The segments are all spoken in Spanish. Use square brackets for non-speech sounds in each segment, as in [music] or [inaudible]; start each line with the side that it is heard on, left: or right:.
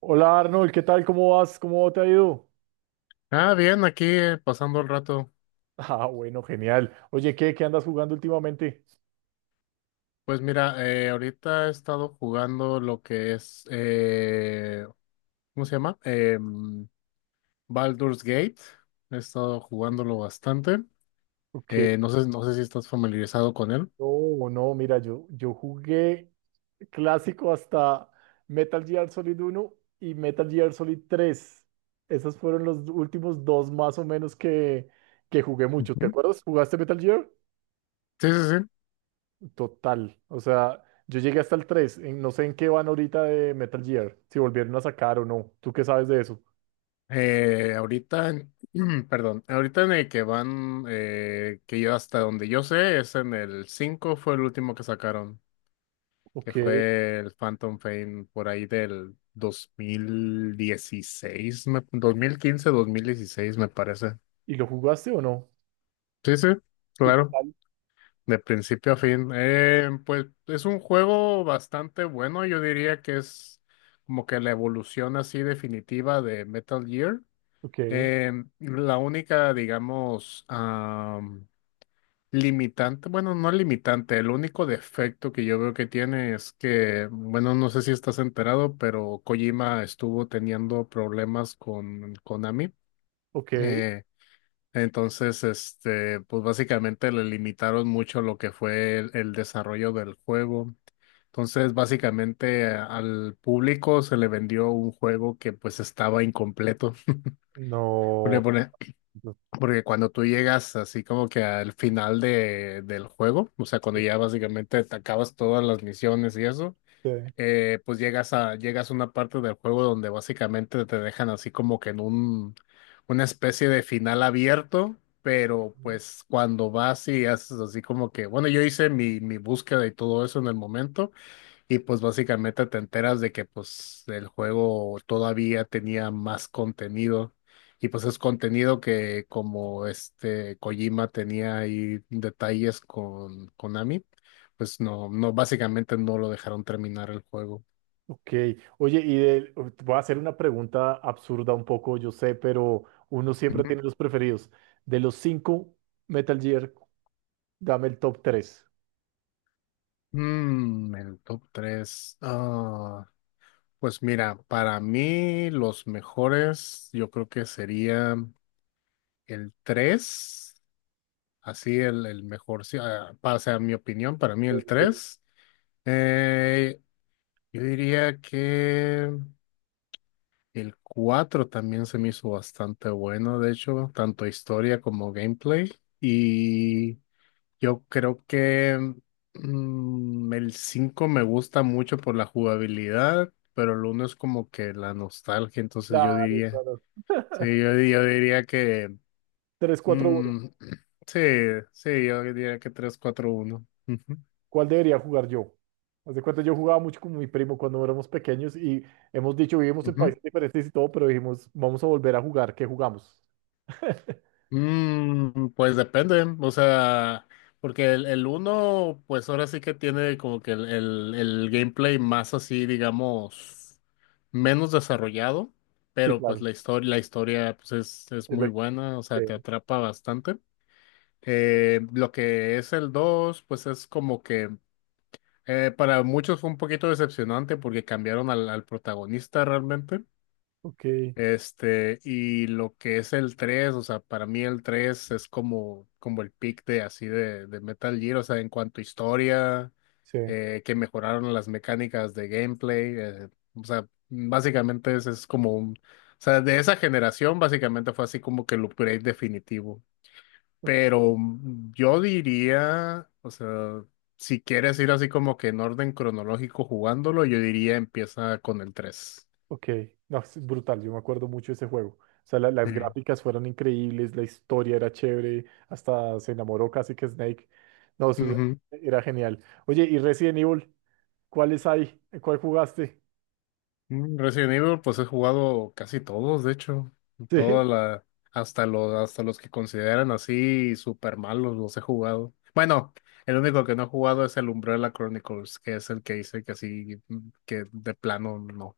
right: Hola Arnold, ¿qué tal? ¿Cómo vas? ¿Cómo te ha ido? [laughs]
left: Ah, bien, aquí pasando el rato.
right: Ah, bueno, genial. Oye, ¿qué andas jugando últimamente?
left: Pues mira, ahorita he estado jugando lo que es, ¿cómo se llama? Baldur's Gate. He estado jugándolo
right: Eh,
left: bastante.
right: Ok.
left: No sé si estás familiarizado con él.
right: No, no, mira, yo jugué clásico hasta Metal Gear Solid uno y Metal Gear Solid tres. Esos fueron los últimos dos más o menos que jugué mucho. ¿Te
left: Ujú.
right: acuerdas? ¿Jugaste Metal Gear?
left: Sí, sí, sí.
right: Total. O sea, yo llegué hasta el 3. No sé en qué van ahorita de Metal Gear, si volvieron a sacar o no. ¿Tú qué sabes de eso?
left: Ahorita, [clears throat] perdón, ahorita en el que van, que yo hasta donde yo sé, es en el 5. Fue el último que sacaron, que
right: Ok.
left: fue el Phantom Pain por ahí del 2016, 2015, 2016 me parece.
right: ¿Y lo jugaste o no?
left: Sí, sí,
right: ¿Y qué
left: claro,
right: tal?
left: de principio a fin. Pues es un juego bastante bueno, yo diría que es como que la evolución así definitiva de Metal Gear.
right: Ok,
left: Eh, la única, digamos, limitante, bueno, no limitante, el único defecto que yo veo que tiene es que, bueno, no sé si estás enterado, pero Kojima estuvo teniendo problemas con Konami.
right: ok,
left: Eh, entonces, este, pues básicamente le limitaron mucho lo que fue el desarrollo del juego. Entonces, básicamente al público se le vendió un juego que pues estaba incompleto. Porque,
right: no, no
left: porque cuando tú llegas así como que al final de, del juego, o sea, cuando ya básicamente te acabas todas las misiones y eso,
right: sé.
left: pues llegas a una parte del juego donde básicamente te dejan así como que en un, una especie de final abierto, pero pues cuando vas y haces así como que, bueno, yo hice mi búsqueda y todo eso en el momento, y pues básicamente te enteras de que pues el juego todavía tenía más contenido y pues es contenido que como este Kojima tenía ahí detalles con Konami, pues no, no, básicamente no lo dejaron terminar el juego.
right: Ok, oye, voy a hacer una pregunta absurda un poco, yo sé, pero uno siempre
left: Ujú.
right: tiene los preferidos. De los cinco Metal Gear, dame el top tres.
left: Mm, el top tres. Ah, pues mira, para mí los mejores yo creo que sería el tres. Así el mejor, sí, o sea, mi opinión, para mí
right: Sí,
left: el
right: sí, sí.
left: tres. Eh, yo diría que el 4 también se me hizo bastante bueno, de hecho, tanto historia como gameplay. Y yo creo que el 5 me gusta mucho por la jugabilidad, pero el uno es como que la nostalgia, entonces yo
right: Claro,
left: diría,
right: claro.
left: sí, yo diría que...
right: Tres, cuatro, uno.
left: mm, [clears throat] sí, sí, yo diría que tres cuatro uno.
right: ¿Cuál debería jugar yo? Haz de cuenta, yo jugaba mucho con mi primo cuando éramos pequeños y hemos dicho, vivimos en
left: Ujú.
right: países diferentes y todo, pero dijimos, vamos a volver a jugar, ¿qué jugamos? [laughs]
left: Mm, pues depende, o sea, porque el uno, pues ahora sí que tiene como que el gameplay más así, digamos, menos desarrollado,
right: Sí,
left: pero pues
right: claro.
left: la historia pues es
right: Es
left: muy
right: la-
left: buena, o sea, te
right: sí.
left: atrapa bastante. Lo que es el 2 pues es como que para muchos fue un poquito decepcionante porque cambiaron al protagonista realmente.
right: Ok.
left: Este, y lo que es el tres, o sea, para mí el 3 es como, como el pick de así de Metal Gear, o sea, en cuanto a historia,
right: Sí,
left: que mejoraron las mecánicas de gameplay, o sea, básicamente es como un, o sea, de esa generación básicamente fue así como que el upgrade definitivo.
right: ok,
left: Pero yo diría, o sea, si quieres ir así como que en orden cronológico jugándolo, yo diría empieza con el
right: ok. No, es brutal, yo me acuerdo mucho de ese juego. O sea, las
left: 3.
right: gráficas fueron increíbles, la historia era chévere, hasta se enamoró casi que Snake. No, eso era genial. Oye, ¿y Resident Evil? ¿Cuáles hay? ¿Cuál jugaste?
left: Mm, Resident Evil, pues he jugado casi todos, de hecho,
right: Sí.
left: toda
right: [laughs]
left: la, hasta los que consideran así super malos los he jugado. Bueno, el único que no he jugado es el Umbrella Chronicles, que es el que hice que así, que de plano no.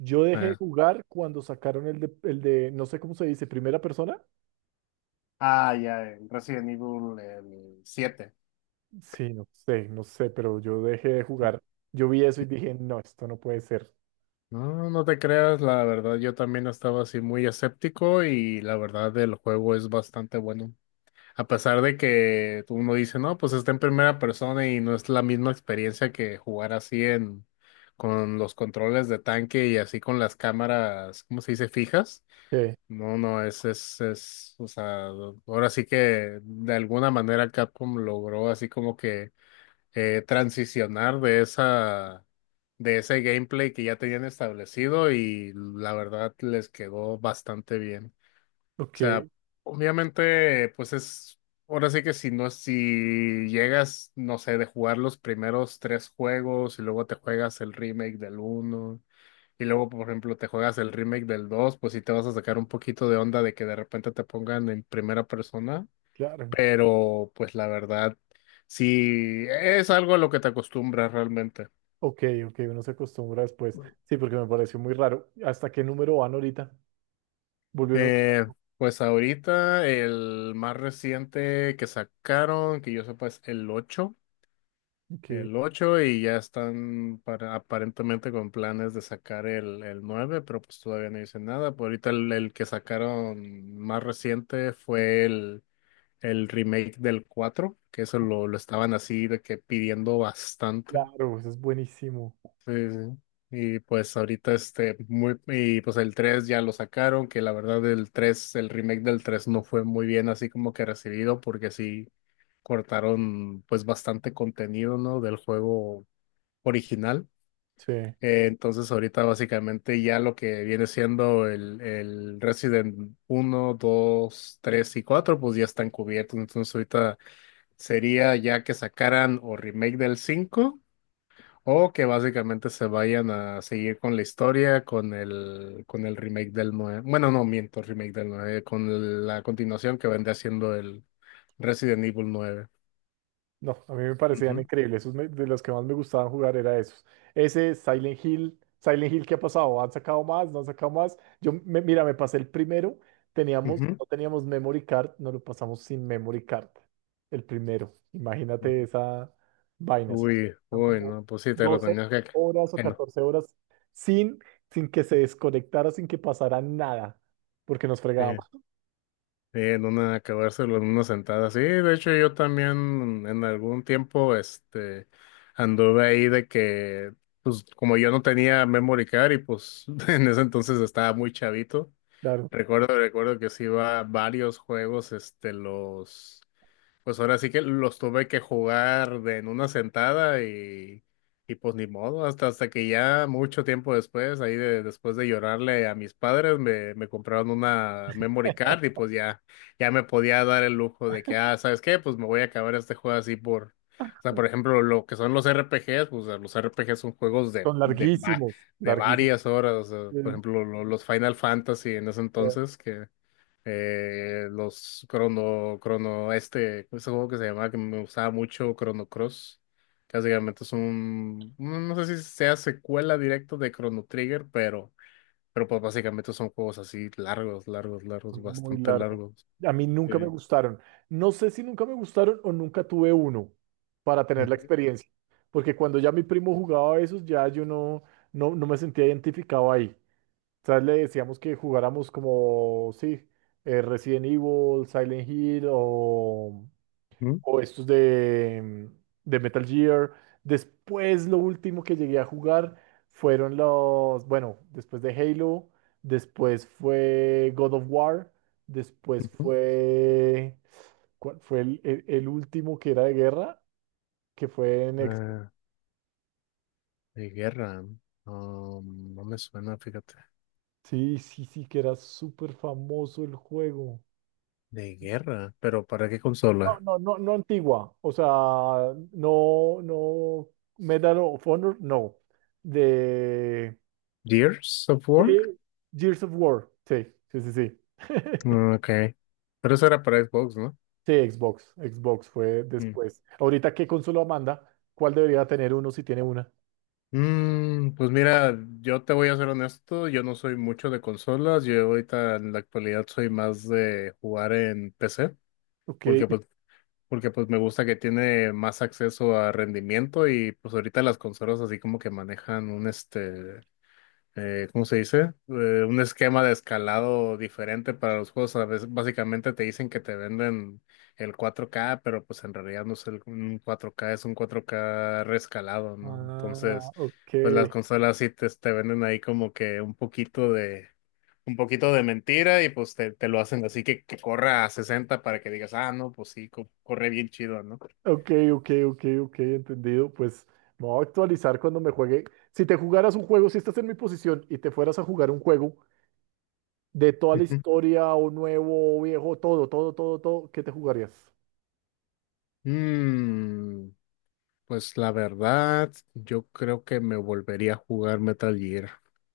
right: Yo dejé
left: Eh,
right: de jugar cuando sacaron no sé cómo se dice, primera persona.
left: ah, ya, el Resident Evil el siete.
right: Sí, no sé, no sé, pero yo dejé de jugar. Yo vi eso y dije, no, esto no puede ser.
left: No, no te creas, la verdad, yo también estaba así muy escéptico y la verdad el juego es bastante bueno. A pesar de que uno dice, no, pues está en primera persona y no es la misma experiencia que jugar así en con los controles de tanque y así con las cámaras, ¿cómo se dice? Fijas.
right: Sí,
left: No, no, es, o sea, ahora sí que de alguna manera Capcom logró así como que transicionar de esa, de ese gameplay que ya tenían establecido y la verdad les quedó bastante bien. O sea,
right: ok,
left: obviamente, pues es, ahora sí que si no, si llegas, no sé, de jugar los primeros tres juegos y luego te juegas el remake del uno y luego, por ejemplo, te juegas el remake del dos, pues sí te vas a sacar un poquito de onda de que de repente te pongan en primera persona,
right: claro.
left: pero pues la verdad, sí es algo a lo que te acostumbras realmente.
right: Ok, ok, uno se acostumbra después. Sí, porque me pareció muy raro. ¿Hasta qué número van ahorita? Volvieron. a-
left: Eh, pues ahorita el más reciente que sacaron, que yo sepa, es el ocho
right: Ok,
left: el ocho y ya están para, aparentemente con planes de sacar el nueve, pero pues todavía no dicen nada. Por ahorita el que sacaron más reciente fue el remake del 4 que eso lo estaban así de que pidiendo bastante.
right: claro, eso es buenísimo.
left: Sí, sí. Sí. Y pues ahorita y pues el 3 ya lo sacaron, que la verdad el remake del 3 no fue muy bien así como que recibido porque sí cortaron pues bastante contenido, ¿no? Del juego original.
right: Sí.
left: Entonces ahorita básicamente ya lo que viene siendo el Resident uno 2 3 y 4 pues ya están cubiertos. Entonces ahorita sería ya que sacaran o remake del 5 o que básicamente se vayan a seguir con la historia, con el remake del nueve. Bueno, no miento, remake del 9 con la continuación que vendría siendo el Resident Evil nueve.
right: No, a mí me parecían
left: Ujú,
right: increíbles. Esos de los que más me gustaban jugar era esos. Ese, Silent Hill, Silent Hill, ¿qué ha pasado? ¿Han sacado más? ¿No han sacado más? Mira, me pasé el primero.
left: ujú.
right: No teníamos memory card, no lo pasamos sin memory card. El primero. Imagínate esa vaina. Eso
left: Uy,
right: son
left: uy,
right: como
left: no, pues sí, te lo
right: 12
left: tenías
right: horas o
left: que no.
right: 14 horas sin, sin que se desconectara, sin que pasara nada, porque nos
left: Sí.
right: fregábamos,
left: Sí, en una, acabárselo en una sentada. Sí, de hecho yo también en algún tiempo, anduve ahí de que, pues como yo no tenía memory card y pues [laughs] en ese entonces estaba muy chavito,
right: claro.
left: recuerdo que sí iba a varios juegos, pues ahora sí que los tuve que jugar de en una sentada y pues ni modo, hasta que ya mucho tiempo después, ahí de, después de llorarle a mis padres, me compraron una memory card y pues ya, ya me podía dar el lujo de que, ah, ¿sabes qué? Pues me voy a acabar este juego así por, o sea, por ejemplo, lo que son los RPGs, pues los RPGs son juegos
right: Son larguísimos,
left: de
right: larguísimos.
left: varias horas, o sea,
right: Sí.
left: por ejemplo, los Final Fantasy en ese entonces, que los ese juego que se llamaba, que me gustaba mucho, Chrono Cross, que básicamente es un, no no sé si sea secuela directa de Chrono Trigger, pero pues básicamente son juegos así largos, largos, largos,
right: Muy
left: bastante
right: largo.
left: largos.
right: A mí nunca me
left: Sí.
right: gustaron. No sé si nunca me gustaron o nunca tuve uno para tener la
left: Ujú,
right: experiencia. Porque cuando ya mi primo jugaba esos, ya yo no, no, no me sentía identificado ahí. O sea, le decíamos que jugáramos como, sí, Resident Evil, Silent Hill
left: ujú,
right: o estos de Metal Gear. Después lo último que llegué a jugar fueron los, bueno, después de Halo, después fue God of War, después
left: ujú.
right: fue, ¿cuál fue el último que era de guerra? Que fue en Xbox.
left: Ah, de guerra, no me suena, fíjate,
right: Sí, sí, sí, que era súper famoso el juego.
left: de guerra, pero ¿para qué
right: No,
left: consola?
right: no, no, no antigua, o sea, no, no, Medal of Honor, no, de
left: Gears of War?
right: Sí, Gears of War. Sí, sí, sí, sí. [laughs]
left: Ah, ok, pero eso era para Xbox, ¿no?
right: Sí, Xbox. Xbox fue después. Ahorita, ¿qué consola manda? ¿Cuál debería tener uno si tiene una?
left: Mm, pues mira, yo te voy a ser honesto, yo no soy mucho de consolas, yo ahorita en la actualidad soy más de jugar en PC,
right: Ok.
left: porque
right: y-
left: pues, porque pues me gusta que tiene más acceso a rendimiento y pues ahorita las consolas así como que manejan un ¿cómo se dice? Un esquema de escalado diferente para los juegos. A veces básicamente te dicen que te venden el 4K pero pues en realidad no es un 4K, es un 4K reescalado, ¿no?
right: Ah,
left: Entonces,
right: ok.
left: pues las consolas sí te venden ahí como que un poquito de mentira y pues te lo hacen así que corra a 60 para que digas, ah, no, pues sí, corre bien chido, ¿no?
right: Ok, ok, ok, ok, entendido. Pues me voy a actualizar cuando me juegue. Si te jugaras un juego, si estás en mi posición y te fueras a jugar un juego de toda la
left: Ujú.
right: historia, o nuevo, o viejo, todo, todo, todo, todo, ¿qué te jugarías?
left: Mm, pues la verdad, yo creo que me volvería a jugar Metal Gear.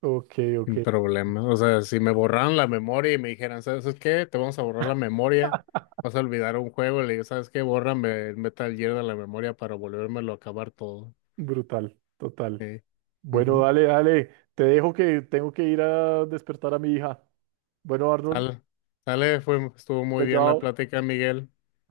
right: Ok, ok.
left: Sin problema. O sea, si me borraran la memoria y me dijeran, ¿sabes qué? Te vamos a borrar la memoria. Vas a olvidar un juego. Le digo, ¿sabes qué? Bórrame el Metal Gear de la memoria para volvérmelo a acabar todo.
right: Brutal, total.
left: Sí.
right: Bueno,
left: Ujú.
right: dale, dale. Te dejo que tengo que ir a despertar a mi hija. Bueno, Arnold,
left: Sale. Sale, fue, estuvo
right: chao,
left: muy bien la
right: chao.
left: plática, Miguel.